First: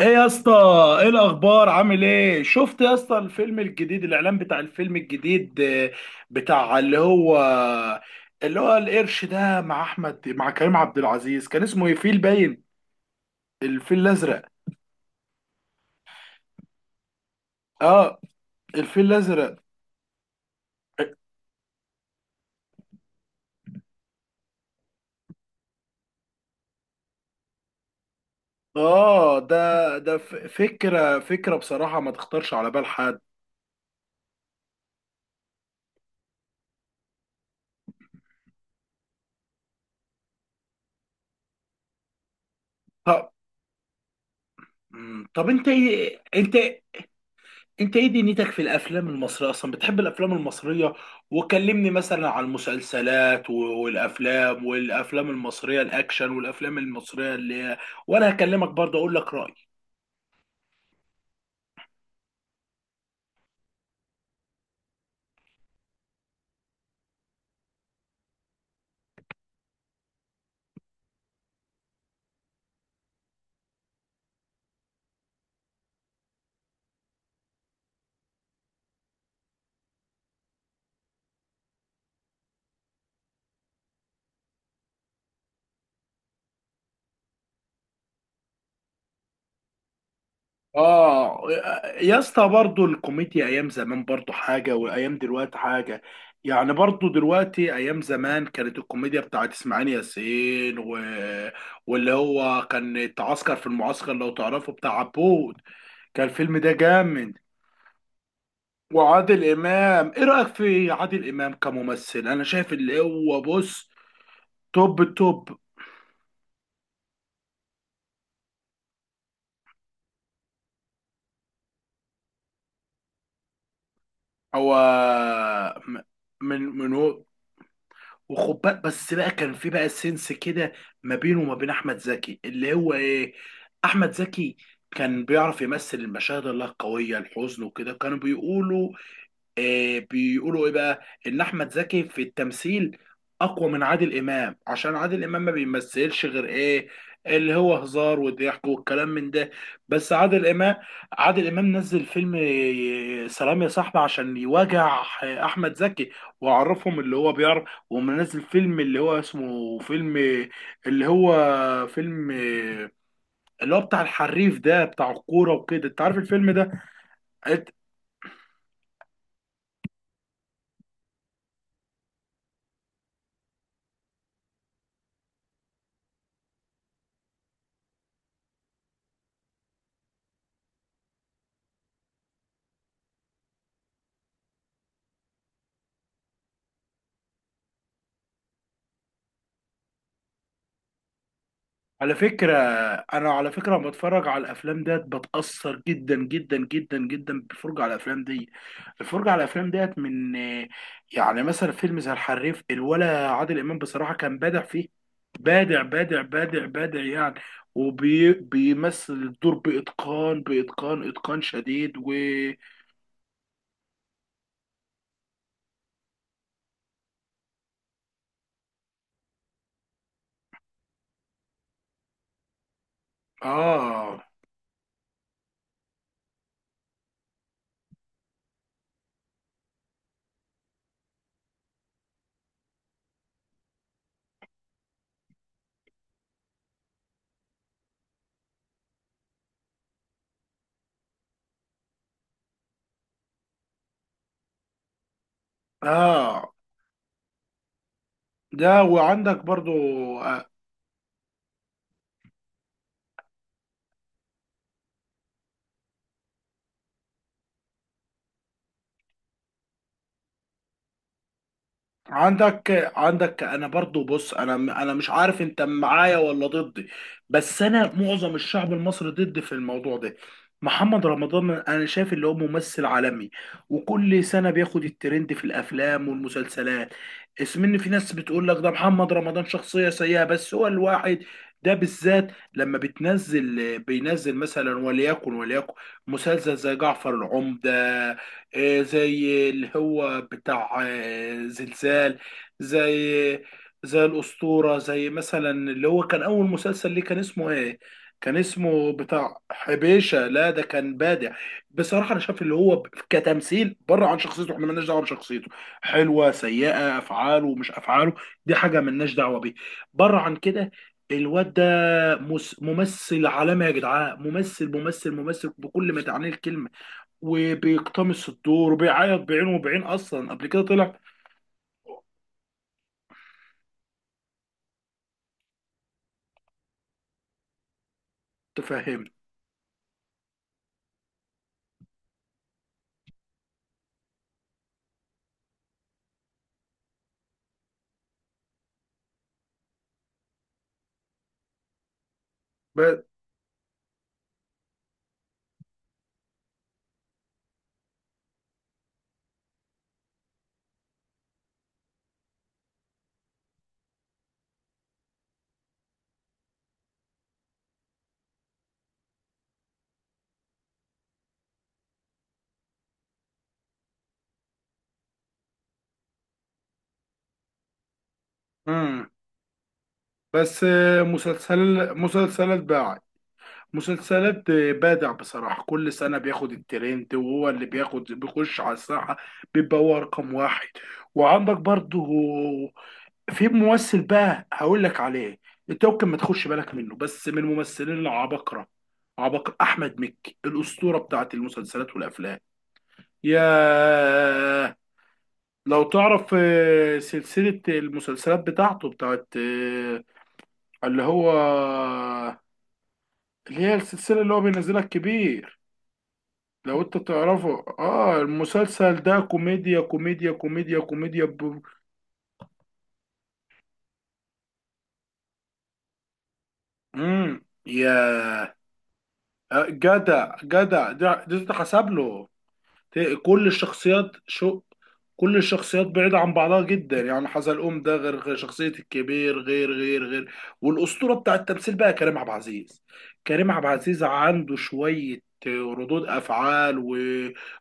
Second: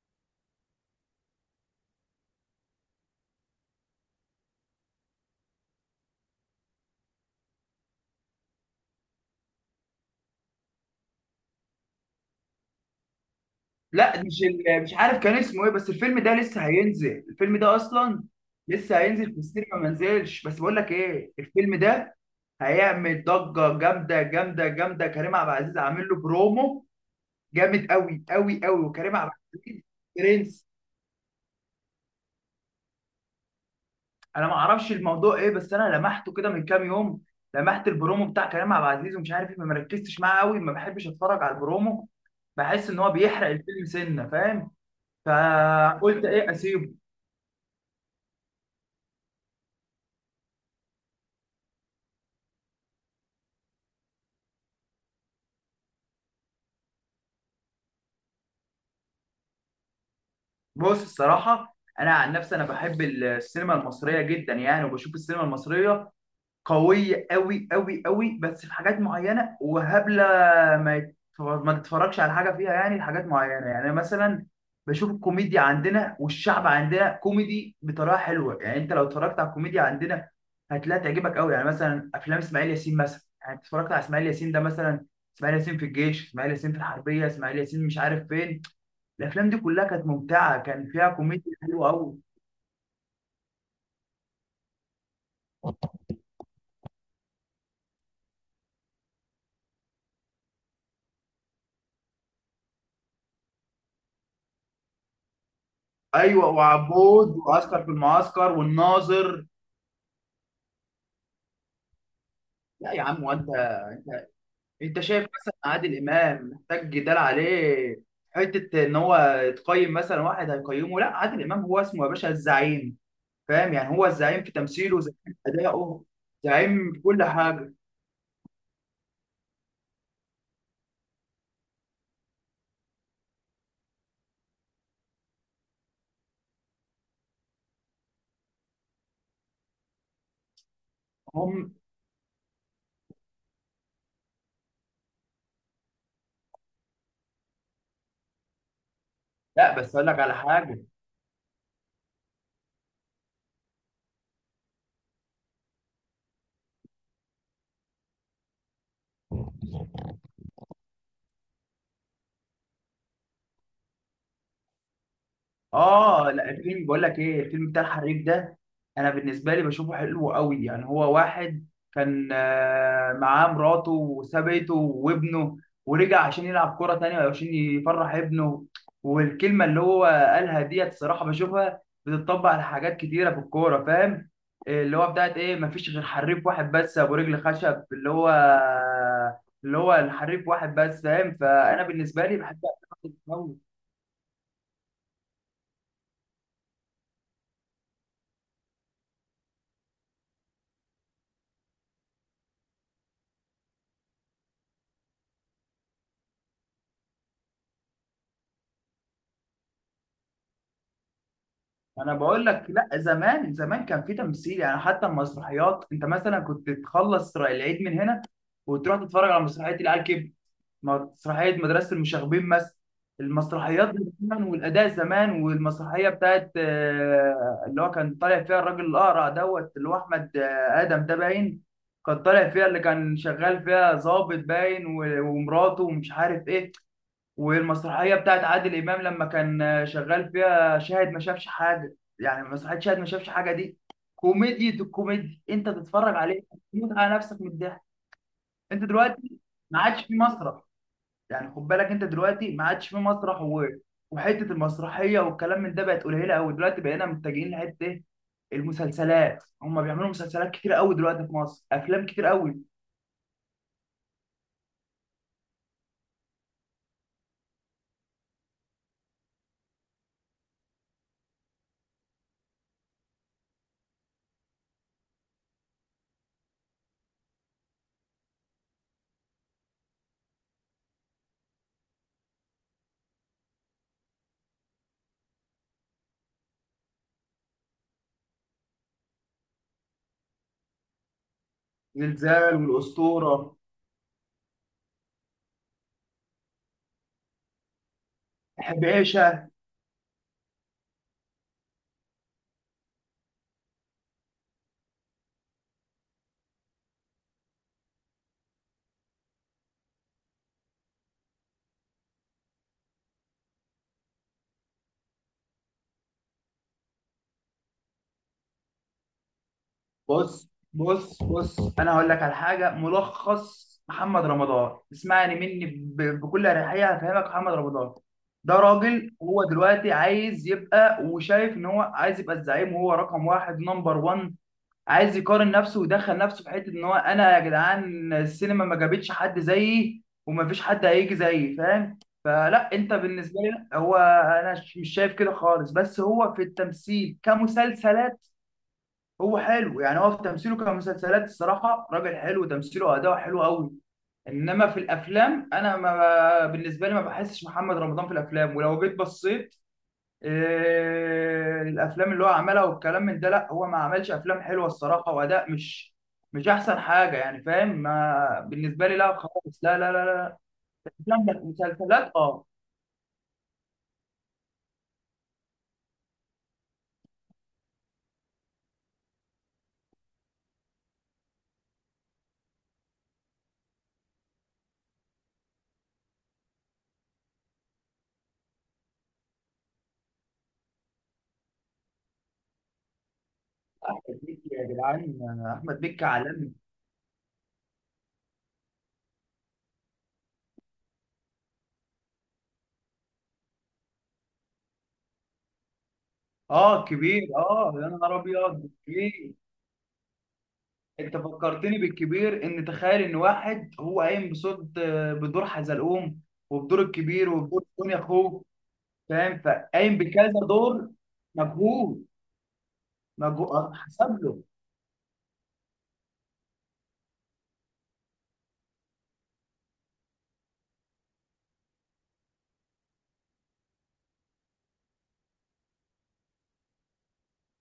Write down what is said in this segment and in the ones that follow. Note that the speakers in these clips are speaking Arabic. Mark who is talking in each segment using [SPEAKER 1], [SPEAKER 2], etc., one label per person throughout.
[SPEAKER 1] ايه يا اسطى؟ ايه الاخبار؟ عامل ايه؟ شفت يا اسطى الفيلم الجديد، الاعلان بتاع الفيلم الجديد، بتاع اللي هو القرش ده، مع كريم عبد العزيز. كان اسمه ايه؟ فيل باين؟ الفيل
[SPEAKER 2] لا،
[SPEAKER 1] الازرق؟
[SPEAKER 2] مش عارف كان اسمه ايه، بس الفيلم ده لسه هينزل، الفيلم ده
[SPEAKER 1] اه،
[SPEAKER 2] اصلا لسه
[SPEAKER 1] الفيل
[SPEAKER 2] هينزل في
[SPEAKER 1] الازرق.
[SPEAKER 2] السينما ما نزلش، بس بقول لك ايه، الفيلم ده هيعمل ضجه جامده جامده جامده. كريم عبد العزيز عامل له برومو جامد قوي قوي قوي، وكريم عبد
[SPEAKER 1] اه، ده
[SPEAKER 2] العزيز
[SPEAKER 1] ده ف-
[SPEAKER 2] برنس.
[SPEAKER 1] فكره فكره بصراحه ما تخطرش على بال حد.
[SPEAKER 2] انا ما اعرفش الموضوع ايه، بس انا لمحته كده من كام يوم، لمحت البرومو بتاع كريم عبد العزيز ومش عارف ايه، ما مركزتش معاه قوي، ما بحبش اتفرج على البرومو، بحس ان هو
[SPEAKER 1] طب،
[SPEAKER 2] بيحرق الفيلم سنه، فاهم؟
[SPEAKER 1] طب انت ايه؟
[SPEAKER 2] فقلت ايه
[SPEAKER 1] انت
[SPEAKER 2] اسيبه.
[SPEAKER 1] انت ايه دنيتك في الافلام المصريه؟ اصلا بتحب الافلام المصريه؟ وكلمني مثلا عن المسلسلات والافلام المصريه الاكشن، والافلام المصريه اللي هي. وانا هكلمك برضه اقول لك رايي.
[SPEAKER 2] بص، الصراحة أنا عن نفسي أنا بحب السينما المصرية جدا يعني، وبشوف السينما المصرية قوية أوي أوي أوي، بس في حاجات معينة وهبلة ما تتفرجش على حاجة فيها يعني، لحاجات معينة. يعني مثلا بشوف الكوميديا عندنا، والشعب عندنا كوميدي بطريقة حلوة يعني، أنت لو اتفرجت على الكوميديا عندنا هتلاقيها تعجبك أوي. يعني مثلا أفلام إسماعيل ياسين مثلا، يعني أنت اتفرجت على إسماعيل ياسين ده مثلا، إسماعيل ياسين في الجيش، إسماعيل ياسين في الحربية، إسماعيل ياسين مش عارف فين. الافلام دي كلها كانت ممتعه، كان فيها
[SPEAKER 1] اه
[SPEAKER 2] كوميديا حلوه قوي.
[SPEAKER 1] يا اسطى، برضه الكوميديا ايام زمان برضه حاجه، وايام دلوقتي حاجه. يعني برضه دلوقتي، ايام زمان كانت الكوميديا بتاعت اسماعيل ياسين واللي هو كان اتعسكر في المعسكر، لو تعرفه، بتاع عبود. كان
[SPEAKER 2] ايوه،
[SPEAKER 1] الفيلم ده
[SPEAKER 2] وعبود،
[SPEAKER 1] جامد.
[SPEAKER 2] وعسكر في المعسكر،
[SPEAKER 1] وعادل
[SPEAKER 2] والناظر.
[SPEAKER 1] امام، ايه رايك في عادل امام كممثل؟ انا شايف
[SPEAKER 2] لا
[SPEAKER 1] اللي
[SPEAKER 2] يا عم،
[SPEAKER 1] هو،
[SPEAKER 2] وانت
[SPEAKER 1] بص، توب
[SPEAKER 2] انت شايف
[SPEAKER 1] التوب.
[SPEAKER 2] مثلا عادل امام محتاج جدال عليه؟ حته ان هو يتقيم؟ مثلا واحد هيقيمه؟ لا، عادل امام هو اسمه يا باشا الزعيم، فاهم؟ يعني هو الزعيم في
[SPEAKER 1] هو
[SPEAKER 2] تمثيله، زعيم في
[SPEAKER 1] م-
[SPEAKER 2] ادائه،
[SPEAKER 1] من
[SPEAKER 2] زعيم في
[SPEAKER 1] هو؟
[SPEAKER 2] كل حاجه.
[SPEAKER 1] وخد بالك بس بقى، كان في بقى سنس كده ما بينه وما بين احمد زكي، اللي هو ايه، احمد زكي كان بيعرف يمثل المشاهد الله القويه، الحزن وكده. كانوا بيقولوا، بيقولوا ايه بقى، ان احمد
[SPEAKER 2] هم.
[SPEAKER 1] زكي في التمثيل اقوى من عادل امام، عشان عادل امام ما بيمثلش غير ايه، اللي هو هزار وضحك والكلام من ده.
[SPEAKER 2] لا، بس اقول
[SPEAKER 1] بس
[SPEAKER 2] لك على
[SPEAKER 1] عادل امام
[SPEAKER 2] حاجه.
[SPEAKER 1] عادل امام نزل فيلم سلام يا صاحبي، عشان يواجع احمد زكي، وعرفهم اللي هو بيعرف. ومنزل فيلم اللي هو اسمه فيلم اللي هو فيلم آه، اللي هو بتاع الحريف ده، بتاع الكوره وكده، انت عارف
[SPEAKER 2] اه، لا،
[SPEAKER 1] الفيلم ده.
[SPEAKER 2] الفيلم، بقول لك ايه، الفيلم بتاع الحريق ده، انا بالنسبه لي بشوفه حلو قوي، يعني هو واحد كان معاه مراته وسابته وابنه، ورجع عشان يلعب كوره تانية وعشان يفرح ابنه، والكلمه اللي هو قالها ديت الصراحه بشوفها بتطبق على حاجات كتيره في الكوره، فاهم؟ إيه اللي هو بتاعت ايه، مفيش غير حريف واحد بس، ابو رجل خشب اللي هو الحريف واحد بس، فاهم؟ فانا
[SPEAKER 1] على
[SPEAKER 2] بالنسبه لي
[SPEAKER 1] فكرة
[SPEAKER 2] بحب
[SPEAKER 1] على
[SPEAKER 2] أفلام.
[SPEAKER 1] فكرة، لما بتفرج على الأفلام ديت بتأثر جدا جدا جدا جدا بالفرجة على الأفلام دي. الفرجة على الأفلام ديت من آه، يعني مثلا فيلم زي الحريف الولا، عادل إمام بصراحة كان بادع فيه. بادع بادع بادع بادع يعني، وبيمثل الدور بإتقان بإتقان إتقان شديد و.
[SPEAKER 2] انا بقول لك، لا زمان، زمان كان في تمثيل يعني، حتى المسرحيات، انت مثلا كنت تخلص العيد من هنا وتروح تتفرج على مسرحيه العيال كبر، مسرحيه مدرسه المشاغبين مثلا. المسرحيات دي
[SPEAKER 1] آه،
[SPEAKER 2] زمان، والاداء زمان، والمسرحيه بتاعت اللي هو كان طالع فيها الراجل الاقرع دوت اللي هو احمد ادم ده باين، كان طالع فيها، اللي كان شغال فيها ضابط باين ومراته ومش عارف ايه، والمسرحيه بتاعت عادل امام لما كان شغال فيها شاهد ما شافش حاجه، يعني مسرحيه شاهد ما شافش حاجه دي كوميديا، الكوميديا انت تتفرج عليه
[SPEAKER 1] آه،
[SPEAKER 2] تموت على نفسك من الضحك.
[SPEAKER 1] ده.
[SPEAKER 2] انت
[SPEAKER 1] وعندك
[SPEAKER 2] دلوقتي
[SPEAKER 1] برضو،
[SPEAKER 2] ما عادش في
[SPEAKER 1] آه،
[SPEAKER 2] مسرح، يعني خد بالك، انت دلوقتي ما عادش في مسرح وحته المسرحيه والكلام من ده بقت قليله قوي دلوقتي، بقينا متجهين لحته ايه، المسلسلات، هم بيعملوا مسلسلات كتير قوي دلوقتي في مصر، افلام كتير قوي.
[SPEAKER 1] عندك. انا برضو، بص، انا مش عارف انت معايا ولا ضدي؟ بس انا معظم الشعب المصري ضد في الموضوع ده. محمد رمضان، انا شايف اللي هو ممثل عالمي، وكل سنة بياخد الترند في الافلام والمسلسلات. اسم ان في ناس بتقول لك ده محمد رمضان شخصية سيئة، بس هو الواحد ده بالذات، لما بتنزل، بينزل مثلا، وليكن وليكن مسلسل زي جعفر العمدة، زي اللي هو بتاع زلزال،
[SPEAKER 2] زلزال
[SPEAKER 1] زي
[SPEAKER 2] والاسطوره.
[SPEAKER 1] زي الأسطورة، زي مثلا اللي هو كان أول مسلسل ليه، كان اسمه إيه؟ كان اسمه بتاع
[SPEAKER 2] حبيشه.
[SPEAKER 1] حبيشة، لا ده كان بادع. بصراحة أنا شايف اللي هو كتمثيل بره عن شخصيته، إحنا مالناش دعوة بشخصيته، حلوة، سيئة، أفعاله مش أفعاله، دي حاجة مالناش دعوة بيه، بره عن كده. الواد ده ممثل عالمي يا جدعان، ممثل ممثل ممثل بكل ما تعنيه الكلمة، وبيقتمص الدور وبيعيط بعينه وبعين، اصلا قبل
[SPEAKER 2] بص
[SPEAKER 1] كده طلع.
[SPEAKER 2] بص بص، انا هقول لك على حاجه ملخص محمد رمضان، اسمعني مني بكل اريحيه هفهمك محمد رمضان ده
[SPEAKER 1] تفهمني؟
[SPEAKER 2] راجل، هو دلوقتي عايز يبقى وشايف ان هو عايز يبقى الزعيم، وهو رقم واحد نمبر 1، عايز يقارن نفسه ويدخل نفسه في حته ان هو انا يا جدعان السينما ما جابتش حد زيي ومفيش حد هيجي زيي، فاهم؟ فلا، انت
[SPEAKER 1] بس
[SPEAKER 2] بالنسبه لي لا، هو انا مش شايف كده خالص، بس هو في التمثيل كمسلسلات هو حلو يعني، هو في تمثيله كمسلسلات الصراحه راجل حلو، تمثيله واداؤه حلو قوي، انما في الافلام انا، ما بالنسبه لي ما بحسش محمد رمضان في الافلام، ولو جيت بصيت الافلام اللي هو عملها والكلام من ده، لا، هو ما عملش افلام حلوه الصراحه، واداء مش احسن حاجه يعني، فاهم؟ ما بالنسبه لي
[SPEAKER 1] امم
[SPEAKER 2] لا خالص، لا لا لا لا.
[SPEAKER 1] بس
[SPEAKER 2] افلام لا.
[SPEAKER 1] مسلسل،
[SPEAKER 2] مسلسلات اه.
[SPEAKER 1] مسلسلات باع، مسلسلات بادع بصراحة. كل سنة بياخد الترند، وهو اللي بياخد، بيخش على الساحة، بيبقى هو رقم واحد. وعندك برضه في ممثل بقى هقول لك عليه، انت ممكن ما تخش بالك منه، بس من الممثلين العباقرة، عباقرة أحمد مكي، الأسطورة بتاعت المسلسلات والأفلام.
[SPEAKER 2] احمد مكي يا
[SPEAKER 1] ياه.
[SPEAKER 2] جدعان،
[SPEAKER 1] لو
[SPEAKER 2] احمد مكي
[SPEAKER 1] تعرف،
[SPEAKER 2] عالمي.
[SPEAKER 1] سلسلة المسلسلات بتاعته، بتاعت، اللي هو اللي هي السلسلة اللي هو بينزلها الكبير. لو
[SPEAKER 2] اه
[SPEAKER 1] انت
[SPEAKER 2] كبير،
[SPEAKER 1] تعرفه،
[SPEAKER 2] اه يا
[SPEAKER 1] اه،
[SPEAKER 2] نهار ابيض
[SPEAKER 1] المسلسل ده
[SPEAKER 2] كبير.
[SPEAKER 1] كوميديا كوميديا كوميديا
[SPEAKER 2] انت
[SPEAKER 1] كوميديا
[SPEAKER 2] فكرتني بالكبير، ان تخيل ان واحد هو قايم بصوت، بدور حزلقوم، وبدور الكبير،
[SPEAKER 1] مم.
[SPEAKER 2] وبدور
[SPEAKER 1] يا
[SPEAKER 2] دنيا اخوه، فاهم؟
[SPEAKER 1] آه،
[SPEAKER 2] فقايم بكذا
[SPEAKER 1] جدع
[SPEAKER 2] دور.
[SPEAKER 1] جدع ده، تحسب
[SPEAKER 2] مجهود،
[SPEAKER 1] له. كل
[SPEAKER 2] مجهود حسب
[SPEAKER 1] الشخصيات
[SPEAKER 2] له.
[SPEAKER 1] شو، كل الشخصيات بعيدة عن بعضها جدا يعني. حزلقوم ده غير غير شخصية الكبير، غير غير غير. والأسطورة بتاع التمثيل بقى كريم عبد العزيز، كريم عبد العزيز عنده شوية ردود أفعال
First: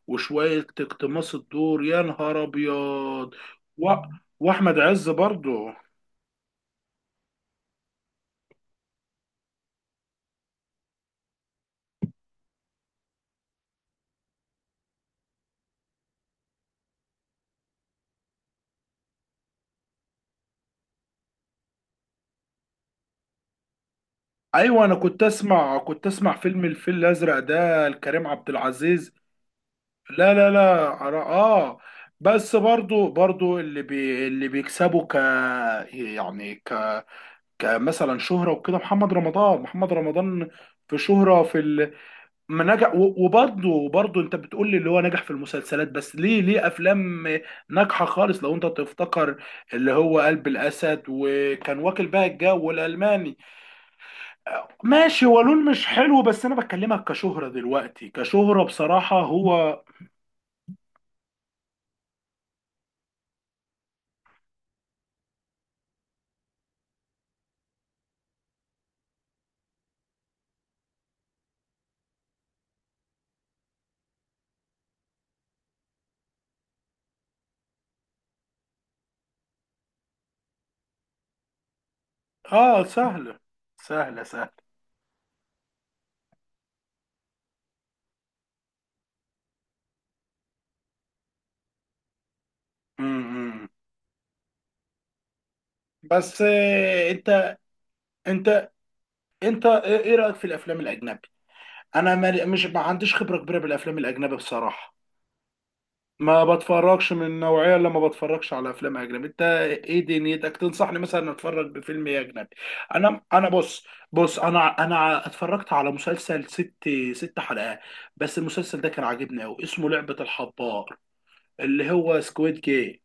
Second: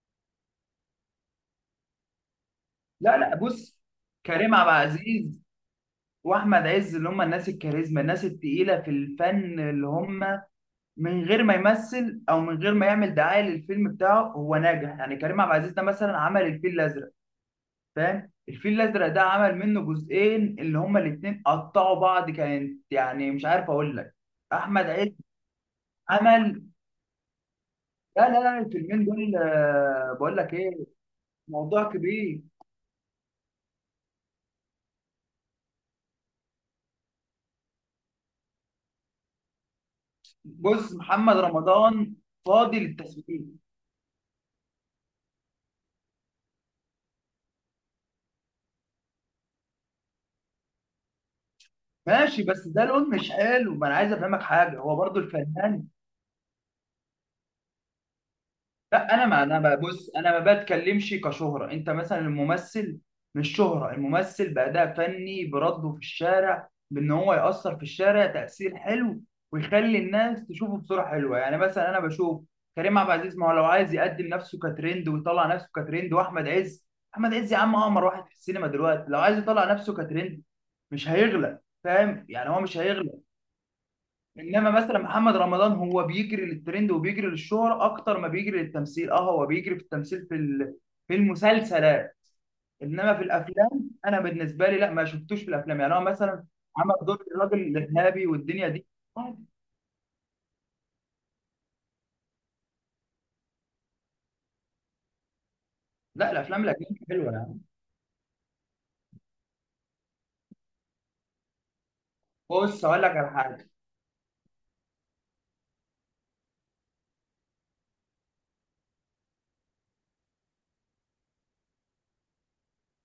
[SPEAKER 1] وشوية اقتماص الدور، يا نهار
[SPEAKER 2] لا
[SPEAKER 1] أبيض
[SPEAKER 2] لا، بص،
[SPEAKER 1] و...
[SPEAKER 2] كريم عبد
[SPEAKER 1] وأحمد عز
[SPEAKER 2] العزيز
[SPEAKER 1] برضه.
[SPEAKER 2] واحمد عز اللي هم الناس الكاريزما، الناس التقيله في الفن، اللي هم من غير ما يمثل او من غير ما يعمل دعايه للفيلم بتاعه هو ناجح، يعني كريم عبد العزيز ده مثلا عمل الفيل الازرق، فاهم؟ الفيل الازرق ده عمل منه جزئين، اللي هما الاتنين قطعوا بعض، كانت يعني مش عارف اقول لك.
[SPEAKER 1] أيوة،
[SPEAKER 2] احمد
[SPEAKER 1] أنا
[SPEAKER 2] عز
[SPEAKER 1] كنت أسمع، فيلم
[SPEAKER 2] عمل.
[SPEAKER 1] الفيل الأزرق ده لكريم
[SPEAKER 2] لا لا
[SPEAKER 1] عبد
[SPEAKER 2] لا، الفيلمين
[SPEAKER 1] العزيز.
[SPEAKER 2] دول
[SPEAKER 1] لا
[SPEAKER 2] بقول
[SPEAKER 1] لا
[SPEAKER 2] لك ايه،
[SPEAKER 1] لا، اه.
[SPEAKER 2] موضوع كبير.
[SPEAKER 1] بس برضو، اللي بيكسبوا، يعني، كمثلا شهرة وكده، محمد رمضان، محمد رمضان،
[SPEAKER 2] بص
[SPEAKER 1] في
[SPEAKER 2] محمد
[SPEAKER 1] شهرة
[SPEAKER 2] رمضان
[SPEAKER 1] ما
[SPEAKER 2] فاضي
[SPEAKER 1] نجح، و-
[SPEAKER 2] للتسويق،
[SPEAKER 1] وبرضه وبرضه انت بتقول لي اللي هو نجح في المسلسلات بس، ليه افلام ناجحة خالص، لو انت تفتكر، اللي هو قلب الاسد، وكان واكل بقى
[SPEAKER 2] ماشي،
[SPEAKER 1] الجو،
[SPEAKER 2] بس ده لون مش
[SPEAKER 1] والالماني.
[SPEAKER 2] حلو، ما انا عايز افهمك حاجه، هو برضو
[SPEAKER 1] ماشي ولول مش
[SPEAKER 2] الفنان.
[SPEAKER 1] حلو، بس انا بكلمك كشهرة دلوقتي، كشهرة
[SPEAKER 2] لا
[SPEAKER 1] بصراحة
[SPEAKER 2] انا
[SPEAKER 1] هو.
[SPEAKER 2] بص، انا ما بتكلمش كشهره، انت مثلا الممثل، مش شهره الممثل، باداء فني، برده في الشارع بان هو ياثر في الشارع تاثير حلو، ويخلي الناس تشوفه بصوره حلوه، يعني مثلا انا بشوف كريم عبد العزيز، ما هو لو عايز يقدم نفسه كترند ويطلع نفسه كترند، واحمد عز، احمد عز يا عم اقمر واحد في السينما دلوقتي، لو عايز يطلع نفسه كترند مش هيغلى، فاهم؟ يعني هو مش
[SPEAKER 1] اه،
[SPEAKER 2] هيغلى.
[SPEAKER 1] سهلة سهلة
[SPEAKER 2] انما
[SPEAKER 1] سهلة.
[SPEAKER 2] مثلا محمد رمضان، هو بيجري للترند وبيجري للشهرة اكتر ما بيجري للتمثيل، اه هو بيجري في التمثيل في المسلسلات، انما في
[SPEAKER 1] امم
[SPEAKER 2] الافلام انا بالنسبه لي لا، ما شفتوش في الافلام، يعني هو
[SPEAKER 1] بس
[SPEAKER 2] مثلا عمل دور الراجل الارهابي والدنيا
[SPEAKER 1] انت
[SPEAKER 2] دي، عادي.
[SPEAKER 1] انت إيه رأيك في الافلام الاجنبي؟ انا ما- مش ما عنديش خبرة كبيرة بالافلام الاجنبي بصراحة.
[SPEAKER 2] لا
[SPEAKER 1] ما
[SPEAKER 2] الافلام الاجنبيه
[SPEAKER 1] بتفرجش من
[SPEAKER 2] حلوه يعني،
[SPEAKER 1] النوعية، اللي ما بتفرجش على افلام اجنبي. انت ايه دنيتك؟ تنصحني مثلا اتفرج بفيلم إيه اجنبي؟
[SPEAKER 2] بص اقول لك
[SPEAKER 1] انا
[SPEAKER 2] على
[SPEAKER 1] انا
[SPEAKER 2] حاجه.
[SPEAKER 1] بص، انا اتفرجت على مسلسل ست حلقات. بس المسلسل ده كان عاجبني قوي، اسمه لعبة الحبار، اللي هو سكويد جيم.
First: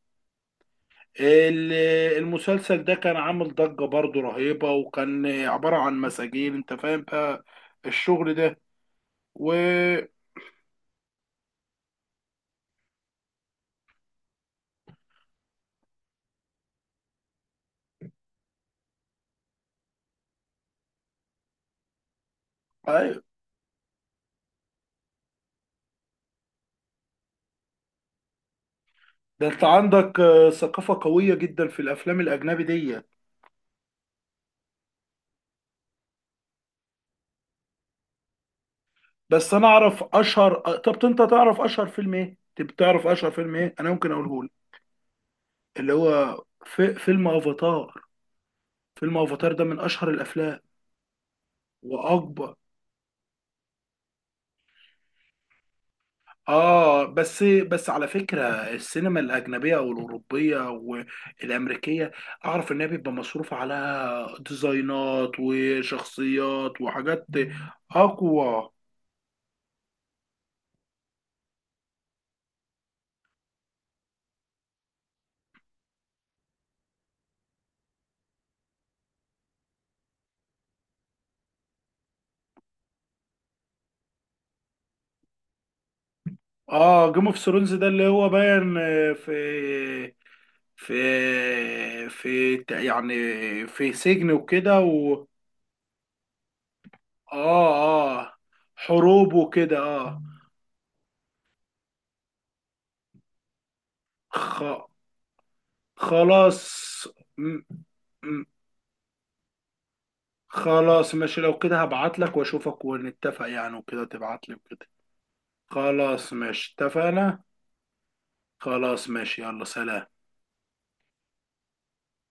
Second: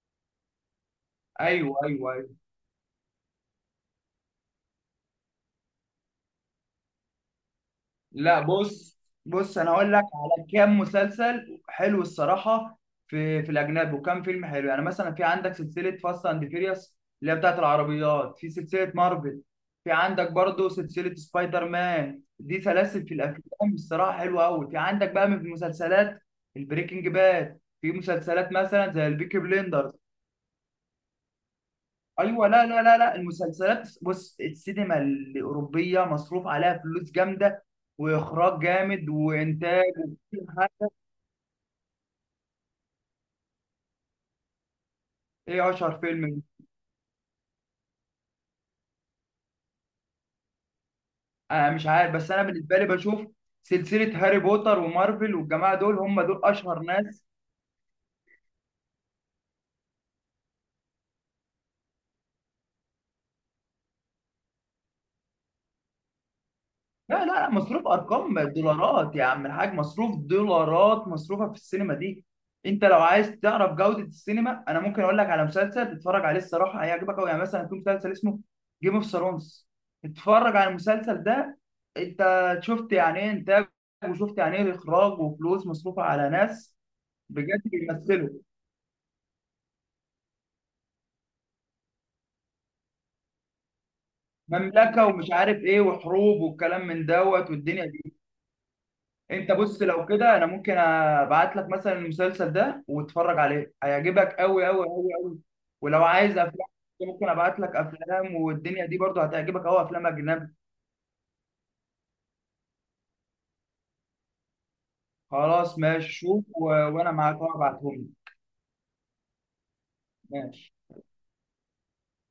[SPEAKER 1] ال-
[SPEAKER 2] ايوه ايوه، أيوه.
[SPEAKER 1] المسلسل ده كان عامل ضجة برضو رهيبة، وكان عبارة عن مساجين، انت فاهم بقى الشغل
[SPEAKER 2] لا
[SPEAKER 1] ده
[SPEAKER 2] بص
[SPEAKER 1] و.
[SPEAKER 2] بص، انا اقول لك على كام مسلسل حلو الصراحه في الاجنبي، وكام فيلم حلو، يعني مثلا في عندك سلسله فاست اند فيريوس اللي هي بتاعت العربيات، في سلسله مارفل، في عندك برضو سلسله سبايدر مان، دي سلاسل في
[SPEAKER 1] أيوة.
[SPEAKER 2] الافلام الصراحه حلوه قوي، في عندك بقى من المسلسلات البريكنج باد، في مسلسلات مثلا زي البيكي
[SPEAKER 1] ده انت
[SPEAKER 2] بليندرز.
[SPEAKER 1] عندك ثقافة قوية جدا في الافلام
[SPEAKER 2] ايوه
[SPEAKER 1] الاجنبي
[SPEAKER 2] لا لا
[SPEAKER 1] دي.
[SPEAKER 2] لا لا، المسلسلات، بص، السينما الاوروبيه مصروف عليها فلوس جامده، واخراج جامد،
[SPEAKER 1] بس انا
[SPEAKER 2] وانتاج،
[SPEAKER 1] اعرف
[SPEAKER 2] وكل
[SPEAKER 1] اشهر،
[SPEAKER 2] حاجه.
[SPEAKER 1] طب انت تعرف اشهر فيلم ايه؟ طب تعرف اشهر فيلم ايه؟ انا ممكن اقوله لك.
[SPEAKER 2] ايه
[SPEAKER 1] اللي
[SPEAKER 2] اشهر فيلم؟
[SPEAKER 1] هو فيلم افاتار. فيلم افاتار ده من اشهر الافلام،
[SPEAKER 2] انا مش عارف، بس انا
[SPEAKER 1] واكبر.
[SPEAKER 2] بالنسبه لي بشوف سلسله هاري بوتر ومارفل والجماعه دول، هم دول اشهر
[SPEAKER 1] اه،
[SPEAKER 2] ناس.
[SPEAKER 1] بس على فكره، السينما الاجنبيه او الاوروبيه والامريكيه، اعرف انها بيبقى مصروف عليها ديزاينات وشخصيات
[SPEAKER 2] لا
[SPEAKER 1] وحاجات
[SPEAKER 2] لا لا، مصروف ارقام
[SPEAKER 1] اقوى.
[SPEAKER 2] دولارات يا عم الحاج، مصروف دولارات مصروفه في السينما دي. انت لو عايز تعرف جوده السينما، انا ممكن اقول لك على مسلسل تتفرج عليه الصراحه هيعجبك قوي، يعني مثلا في مسلسل اسمه جيم اوف ثرونز، اتفرج على المسلسل ده، انت شفت يعني ايه انتاج، وشفت يعني ايه اخراج وفلوس مصروفه على ناس
[SPEAKER 1] اه، جيم اوف
[SPEAKER 2] بجد
[SPEAKER 1] ثرونز ده اللي هو
[SPEAKER 2] بيمثلوا،
[SPEAKER 1] باين، يعني في سجن وكده
[SPEAKER 2] مملكه
[SPEAKER 1] و.
[SPEAKER 2] ومش عارف ايه وحروب والكلام من دوت
[SPEAKER 1] اه،
[SPEAKER 2] والدنيا.
[SPEAKER 1] اه، حروب
[SPEAKER 2] انت
[SPEAKER 1] وكده
[SPEAKER 2] بص لو
[SPEAKER 1] اه.
[SPEAKER 2] كده انا ممكن ابعت لك مثلا المسلسل ده، واتفرج عليه هيعجبك
[SPEAKER 1] خ...
[SPEAKER 2] قوي قوي قوي قوي، ولو عايز افلام
[SPEAKER 1] خلاص.
[SPEAKER 2] ممكن ابعت لك افلام
[SPEAKER 1] م-
[SPEAKER 2] والدنيا دي برضه هتعجبك قوي، افلام اجنبي.
[SPEAKER 1] خلاص ماشي، لو كده هبعت لك واشوفك ونتفق يعني، وكده تبعت لي وكده.
[SPEAKER 2] خلاص ماشي
[SPEAKER 1] خلاص
[SPEAKER 2] شوف
[SPEAKER 1] ماشي،
[SPEAKER 2] وانا معاك
[SPEAKER 1] اتفقنا.
[SPEAKER 2] أهو، هبعتهم لك.
[SPEAKER 1] خلاص ماشي، يلا سلام.
[SPEAKER 2] ماشي